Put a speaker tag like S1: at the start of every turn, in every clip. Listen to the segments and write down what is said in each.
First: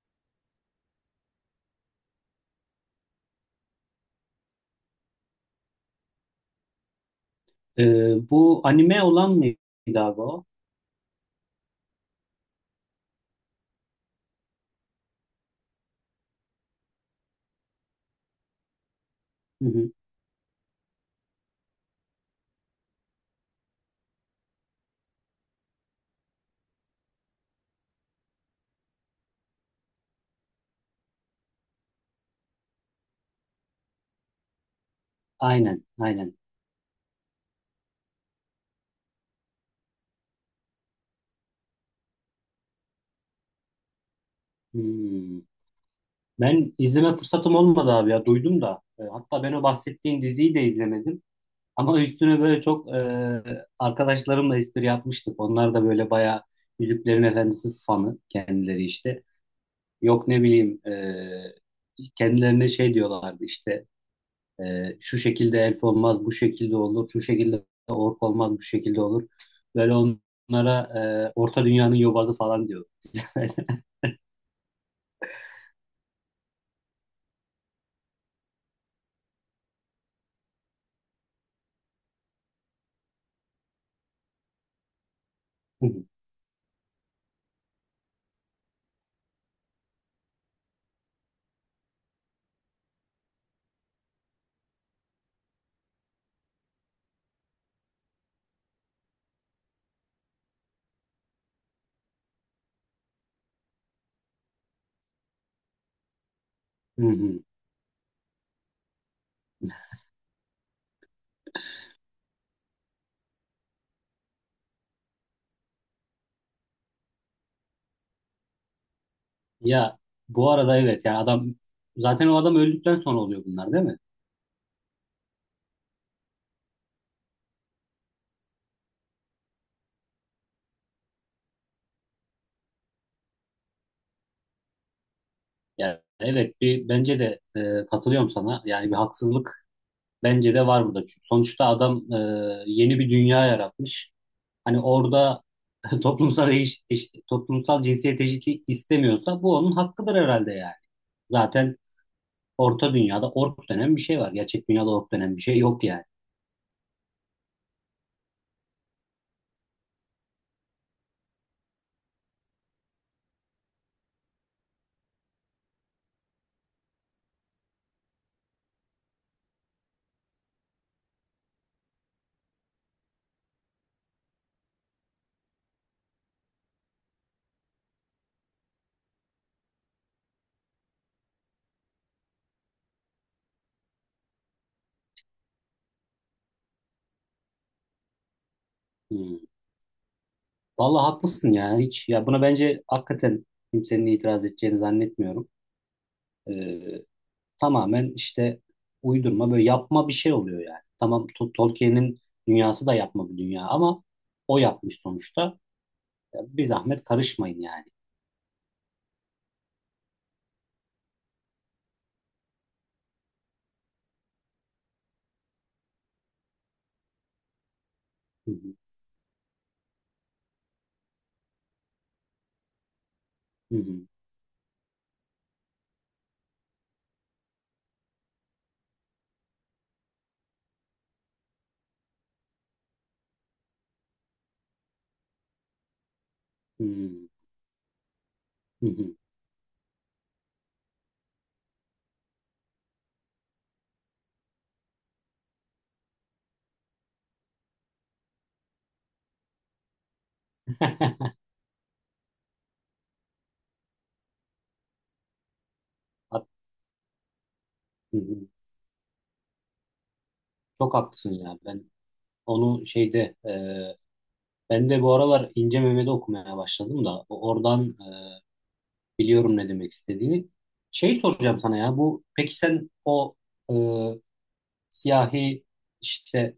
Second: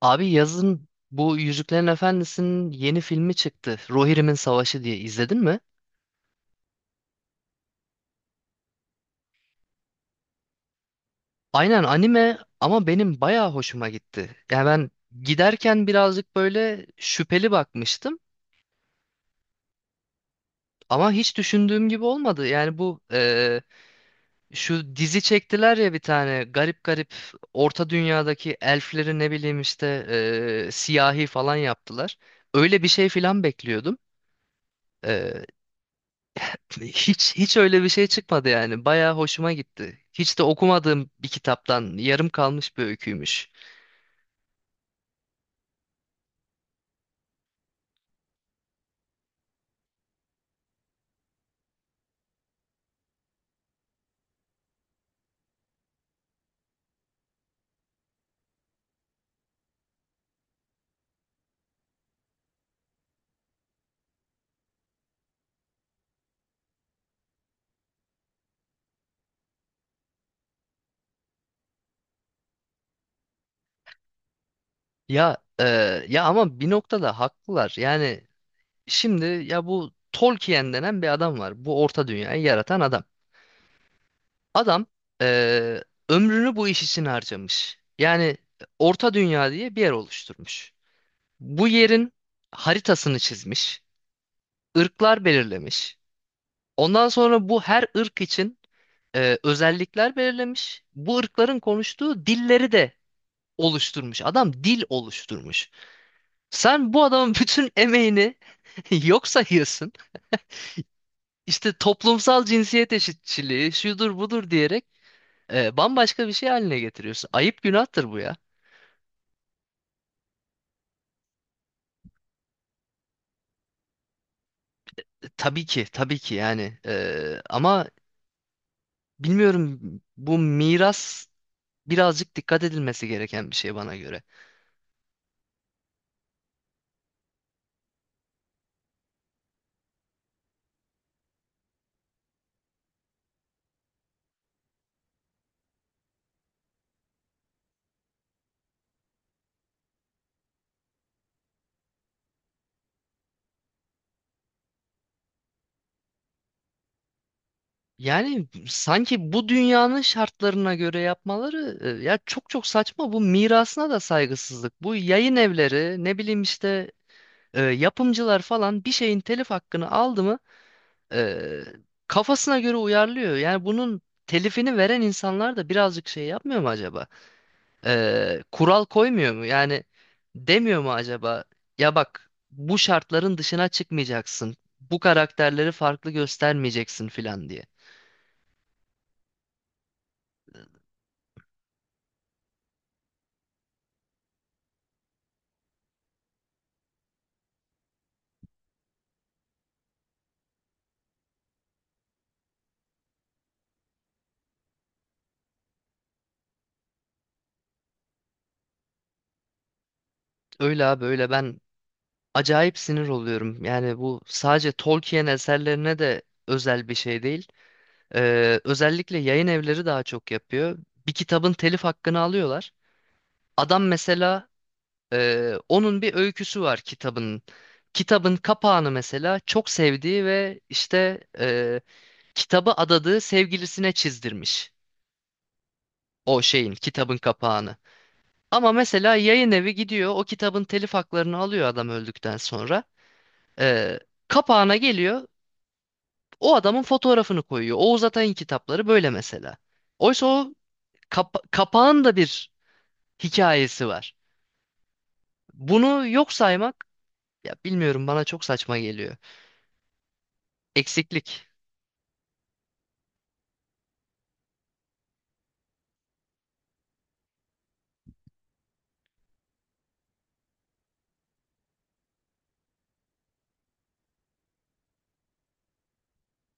S1: Abi yazın bu Yüzüklerin Efendisi'nin yeni filmi çıktı. Rohirrim'in Savaşı diye izledin mi?
S2: Bu anime olan mıydı abi o?
S1: Aynen anime ama benim bayağı hoşuma gitti. Yani ben giderken birazcık böyle şüpheli bakmıştım
S2: Hı hı.
S1: ama hiç düşündüğüm gibi olmadı. Yani bu şu dizi çektiler ya bir tane garip garip Orta Dünya'daki elfleri ne bileyim işte siyahi falan yaptılar. Öyle bir şey falan bekliyordum.
S2: Aynen, aynen.
S1: Hiç öyle bir şey çıkmadı yani. Bayağı hoşuma gitti. Hiç de okumadığım bir kitaptan yarım kalmış bir öyküymüş.
S2: Hmm. Ben izleme fırsatım olmadı abi ya, duydum da. Hatta ben o bahsettiğin diziyi de izlemedim. Ama üstüne böyle çok arkadaşlarımla espri yapmıştık. Onlar da böyle bayağı Yüzüklerin Efendisi fanı kendileri işte. Yok ne bileyim, kendilerine şey diyorlardı işte. Şu şekilde elf olmaz, bu şekilde olur, şu şekilde ork olmaz, bu şekilde olur. Böyle onlara Orta Dünya'nın yobazı falan diyor.
S1: Ya ya ama bir noktada haklılar. Yani şimdi ya bu Tolkien denen bir adam var. Bu Orta Dünya'yı yaratan adam. Adam e,
S2: Hı
S1: ömrünü bu iş için harcamış. Yani Orta Dünya diye bir yer oluşturmuş. Bu yerin haritasını çizmiş, ırklar belirlemiş. Ondan sonra bu her ırk için özellikler belirlemiş. Bu ırkların konuştuğu dilleri de oluşturmuş. Adam dil oluşturmuş. Sen bu adamın
S2: hı.
S1: bütün emeğini yok sayıyorsun. İşte toplumsal cinsiyet eşitçiliği şudur budur diyerek bambaşka bir şey haline getiriyorsun. Ayıp günahtır bu ya.
S2: Ya bu arada evet yani adam zaten o adam öldükten sonra oluyor bunlar değil mi?
S1: Tabii ki tabii ki yani. Ama bilmiyorum bu miras birazcık dikkat edilmesi gereken bir şey bana göre.
S2: Yani evet bir bence de katılıyorum sana. Yani bir haksızlık bence de var burada. Çünkü sonuçta adam yeni bir dünya yaratmış. Hani orada toplumsal toplumsal cinsiyet eşitliği istemiyorsa bu onun hakkıdır herhalde yani. Zaten orta dünyada ork denen bir şey var. Gerçek dünyada ork denen bir şey yok yani.
S1: Yani sanki bu dünyanın şartlarına göre yapmaları ya çok çok saçma. Bu mirasına da saygısızlık. Bu yayın evleri ne bileyim işte yapımcılar falan bir şeyin telif hakkını aldı mı e, kafasına göre uyarlıyor. Yani bunun telifini veren insanlar da birazcık şey yapmıyor mu acaba? Kural koymuyor mu? Yani demiyor mu acaba? Ya bak bu şartların dışına çıkmayacaksın. Bu karakterleri farklı göstermeyeceksin filan diye.
S2: Hmm. Vallahi haklısın ya. Hiç ya buna bence hakikaten kimsenin itiraz edeceğini zannetmiyorum. Ee, Tamamen işte uydurma böyle yapma bir şey oluyor yani. Tamam Tolkien'in dünyası da yapma bir dünya ama o yapmış sonuçta. Ya bir zahmet karışmayın yani.
S1: Öyle abi öyle ben acayip sinir oluyorum. Yani bu sadece Tolkien eserlerine de özel bir şey değil.
S2: Hı
S1: Ee,
S2: hı,
S1: özellikle yayın evleri daha çok yapıyor. Bir kitabın telif hakkını alıyorlar.
S2: hı
S1: Adam
S2: hı,
S1: mesela onun bir öyküsü var kitabın. Kitabın kapağını mesela çok sevdiği ve işte kitabı adadığı sevgilisine çizdirmiş. O şeyin
S2: hı
S1: kitabın
S2: hı,
S1: kapağını. Ama
S2: hı
S1: mesela
S2: hı.
S1: yayın evi gidiyor o kitabın telif haklarını alıyor adam öldükten sonra. Ee, kapağına geliyor. O adamın fotoğrafını koyuyor. Oğuz Atay'ın kitapları böyle mesela. Oysa o kapağın da bir hikayesi var. Bunu yok
S2: Hak-
S1: saymak ya bilmiyorum
S2: hı
S1: bana çok
S2: hı.
S1: saçma geliyor.
S2: Çok haklısın
S1: Eksiklik.
S2: ya. Ben onu şeyde ben de bu aralar İnce Mehmet'i okumaya başladım da oradan biliyorum ne demek istediğini. Şey soracağım sana ya bu peki sen o e, siyahi işte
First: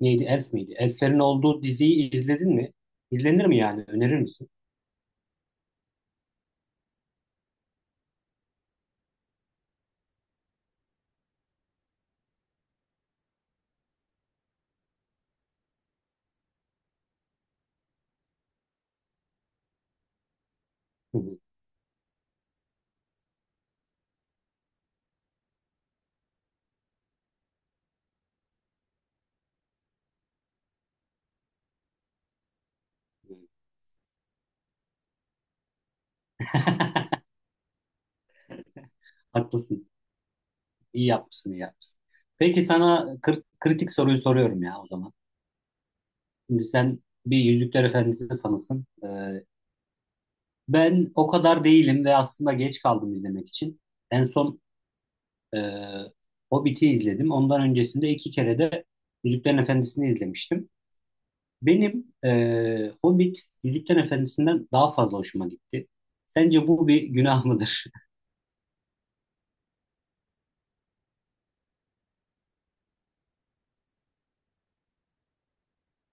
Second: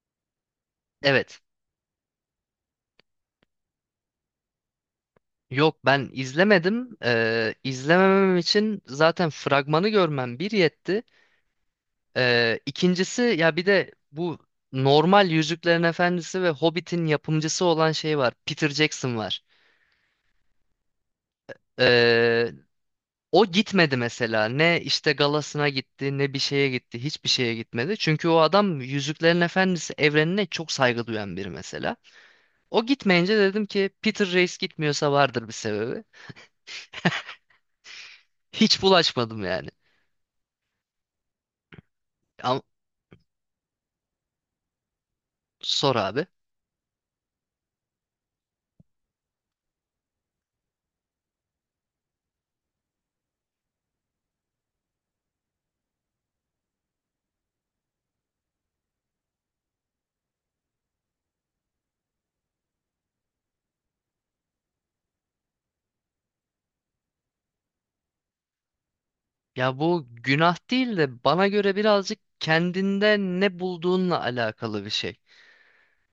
S2: neydi Elf miydi? Elflerin
S1: Evet.
S2: olduğu diziyi izledin mi? İzlenir mi yani? Önerir misin?
S1: Yok ben izlemedim. İzlememem için zaten fragmanı görmem bir yetti. İkincisi ya bir de bu normal Yüzüklerin Efendisi ve Hobbit'in yapımcısı olan şey var. Peter Jackson var.
S2: Hı hı.
S1: Ee, O gitmedi mesela. Ne işte galasına gitti, ne bir şeye gitti, hiçbir şeye gitmedi. Çünkü o adam Yüzüklerin Efendisi evrenine çok saygı duyan biri mesela. O gitmeyince dedim ki Peter Reis gitmiyorsa vardır bir sebebi. Hiç bulaşmadım yani.
S2: Haklısın. İyi yapmışsın, iyi yapmışsın.
S1: Ama
S2: Peki sana kritik soruyu soruyorum ya o zaman.
S1: sor abi.
S2: Şimdi sen bir Yüzükler Efendisi fanısın. Ben o kadar değilim ve aslında geç kaldım izlemek için. En son Ee, Hobbit'i izledim. Ondan öncesinde iki kere de Yüzüklerin Efendisi'ni izlemiştim. Benim Hobbit Yüzüklerin Efendisi'nden daha fazla hoşuma gitti. Sence bu bir günah mıdır?
S1: Ya bu günah değil de bana göre birazcık kendinde ne bulduğunla alakalı bir şey.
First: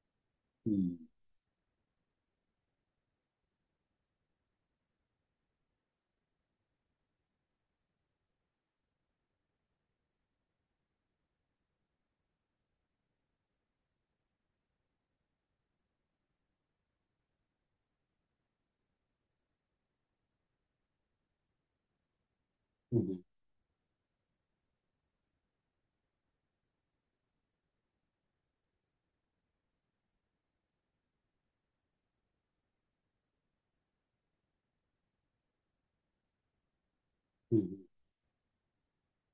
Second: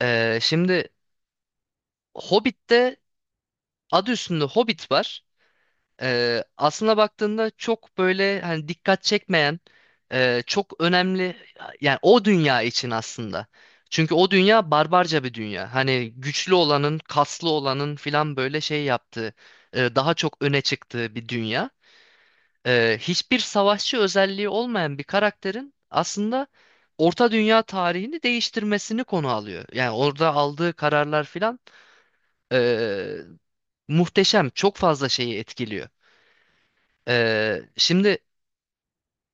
S1: Şimdi
S2: Hmm,
S1: Hobbit'te adı üstünde Hobbit var. Aslına baktığında çok böyle hani dikkat çekmeyen çok önemli yani o dünya için aslında. Çünkü o dünya barbarca bir dünya. Hani güçlü olanın, kaslı olanın filan böyle şey yaptığı, daha çok öne çıktığı bir dünya. Ee,
S2: hı hı,
S1: hiçbir savaşçı özelliği olmayan bir karakterin aslında Orta Dünya tarihini değiştirmesini konu alıyor. Yani orada aldığı kararlar filan e, muhteşem, çok fazla şeyi etkiliyor.
S2: hı
S1: Şimdi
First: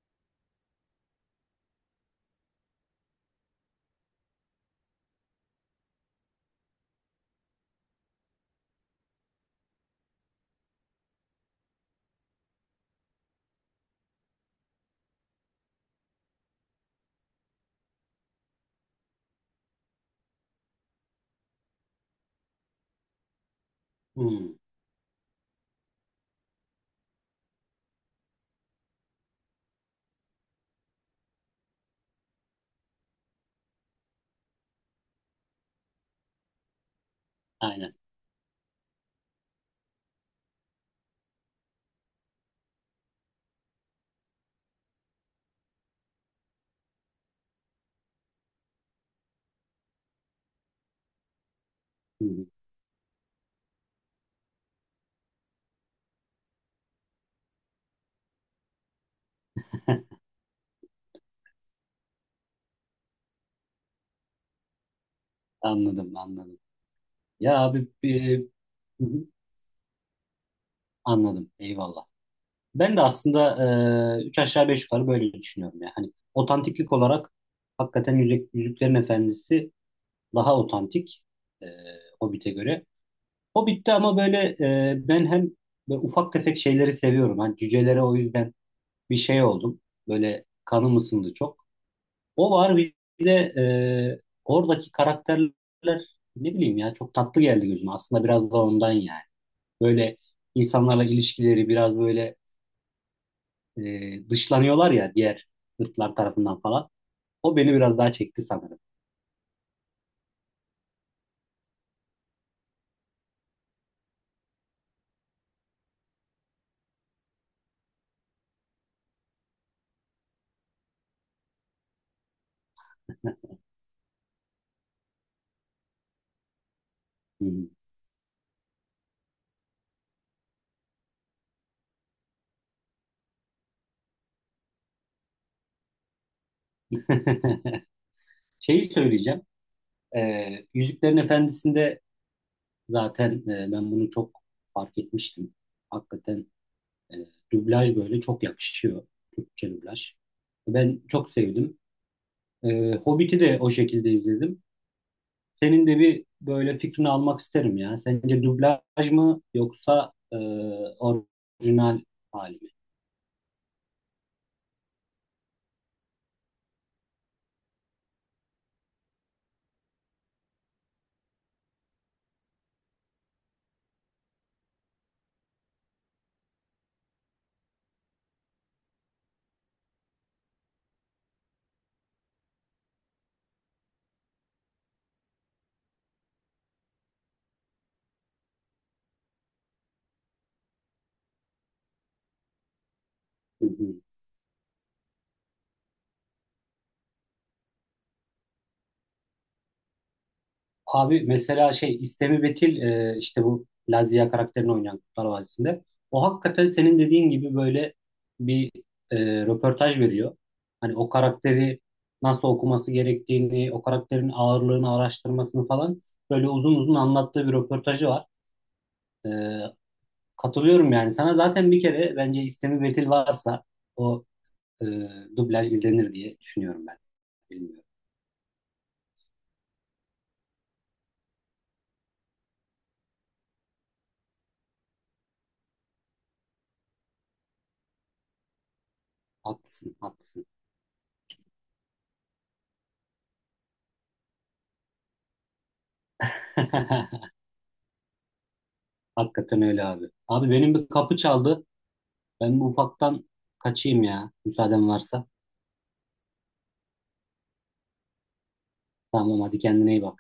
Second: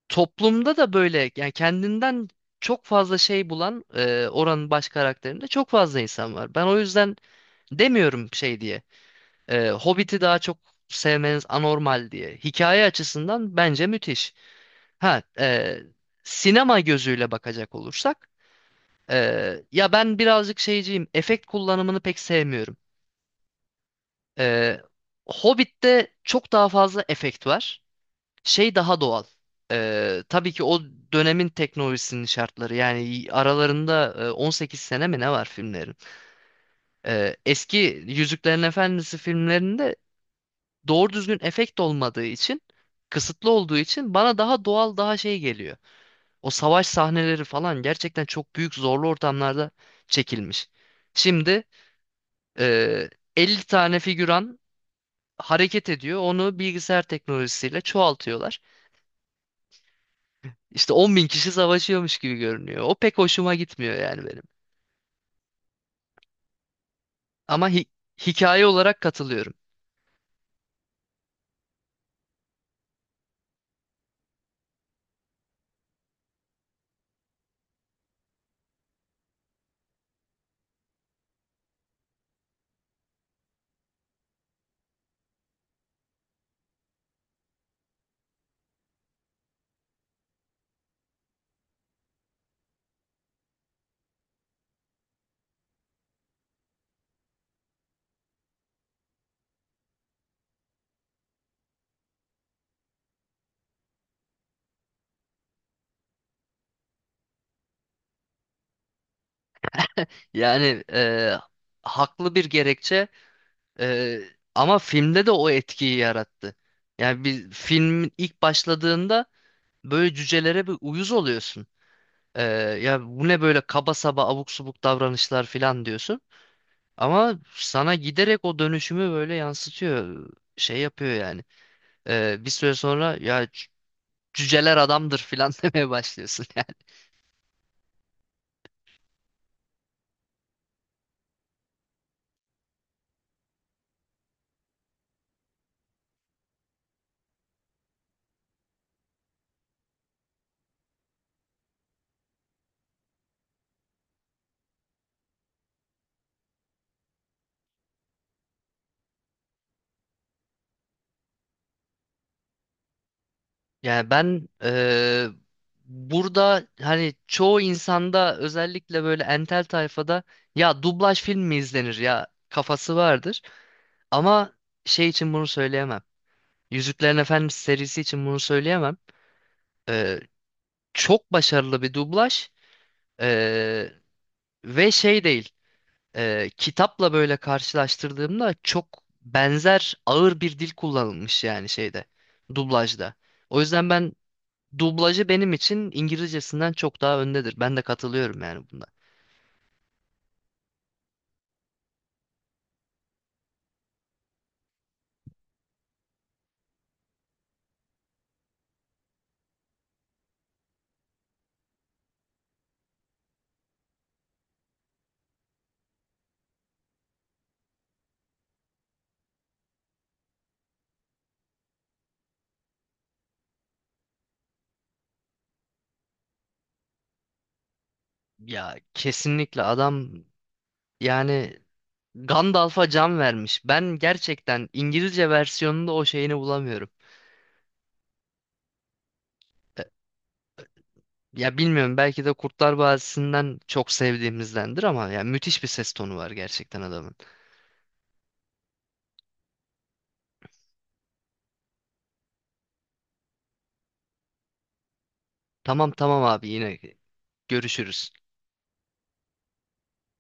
S1: toplumda da böyle yani kendinden çok fazla şey bulan oranın baş karakterinde çok fazla insan var. Ben o yüzden demiyorum şey diye. Hobbit'i daha çok sevmeniz anormal diye. Hikaye açısından bence müthiş. Ha, sinema gözüyle bakacak olursak e, ya ben birazcık şeyciyim. Efekt kullanımını pek sevmiyorum.
S2: hı, hı.
S1: E, Hobbit'te çok daha fazla efekt var. Şey daha doğal. Tabii ki o dönemin teknolojisinin şartları yani aralarında 18 sene mi ne var filmlerin? Eski
S2: Aynen.
S1: Yüzüklerin Efendisi filmlerinde doğru düzgün efekt olmadığı için kısıtlı olduğu için bana daha doğal daha şey geliyor. O savaş sahneleri falan gerçekten çok büyük zorlu ortamlarda çekilmiş. Şimdi
S2: Hı hı.
S1: e, 50 tane figüran hareket ediyor onu bilgisayar teknolojisiyle çoğaltıyorlar. İşte 10 bin kişi savaşıyormuş gibi görünüyor. O pek hoşuma gitmiyor yani benim.
S2: Anladım, anladım. Ya
S1: Ama
S2: abi hı
S1: hikaye olarak
S2: hı,
S1: katılıyorum.
S2: anladım. Eyvallah. Ben de aslında üç aşağı beş yukarı böyle düşünüyorum ya. Hani otantiklik olarak hakikaten Yüzüklerin Efendisi daha otantik e, Hobbit'e göre. O bitti ama böyle ben hem böyle ufak tefek şeyleri seviyorum. Hani cücelere o yüzden bir şey oldum. Böyle kanım ısındı çok. O var bir de oradaki karakterler ne bileyim ya çok tatlı geldi gözüme. Aslında biraz da ondan yani. Böyle insanlarla ilişkileri biraz böyle dışlanıyorlar ya diğer ırklar tarafından falan. O beni biraz daha çekti sanırım.
S1: Yani haklı bir gerekçe e, ama filmde de o etkiyi yarattı. Yani bir filmin ilk başladığında böyle cücelere bir uyuz oluyorsun. E, ya bu ne böyle kaba saba abuk subuk davranışlar falan diyorsun. Ama
S2: Hı.
S1: sana giderek o dönüşümü böyle yansıtıyor. Şey yapıyor yani. Bir süre sonra ya cüceler adamdır filan demeye başlıyorsun yani.
S2: Hı. Şeyi söyleyeceğim. E, Yüzüklerin Efendisi'nde zaten ben bunu çok fark etmiştim. Hakikaten e, dublaj böyle çok yakışıyor. Türkçe dublaj. Ben çok sevdim. Hobbit'i de o şekilde izledim. Senin de bir böyle fikrini almak isterim ya. Sence dublaj mı yoksa orijinal hali mi?
S1: Yani ben burada hani çoğu insanda özellikle böyle entel tayfada ya dublaj film mi izlenir ya kafası vardır. Ama şey için bunu söyleyemem. Yüzüklerin Efendisi serisi için bunu söyleyemem. Eee, çok başarılı bir dublaj eee, ve şey değil. Kitapla böyle karşılaştırdığımda çok benzer ağır bir dil kullanılmış yani şeyde dublajda. O
S2: Hı
S1: yüzden
S2: hı.
S1: ben dublajı benim için İngilizcesinden çok daha öndedir. Ben de katılıyorum yani bunda.
S2: Abi mesela şey İstemi Betil işte bu Lazia karakterini oynayan Kurtlar Vadisi'nde. O hakikaten senin dediğin gibi böyle bir e, röportaj veriyor. Hani o karakteri nasıl okuması gerektiğini, o karakterin ağırlığını araştırmasını falan böyle uzun uzun anlattığı bir röportajı var. E, Katılıyorum yani sana. Zaten bir kere bence İstemi Betil varsa o e, dublaj izlenir diye düşünüyorum ben. Bilmiyorum.
S1: Ya kesinlikle adam yani Gandalf'a can vermiş. Ben gerçekten İngilizce versiyonunda o şeyini bulamıyorum. E,
S2: Haklısın, haklısın.
S1: Ya bilmiyorum belki de Kurtlar Vadisi'nden çok sevdiğimizdendir ama ya müthiş bir ses tonu var gerçekten adamın.
S2: Hakikaten öyle abi. Abi benim bir kapı çaldı. Ben bu ufaktan kaçayım ya. Müsaaden varsa.
S1: Tamam tamam abi yine görüşürüz.
S2: Tamam hadi kendine iyi bak.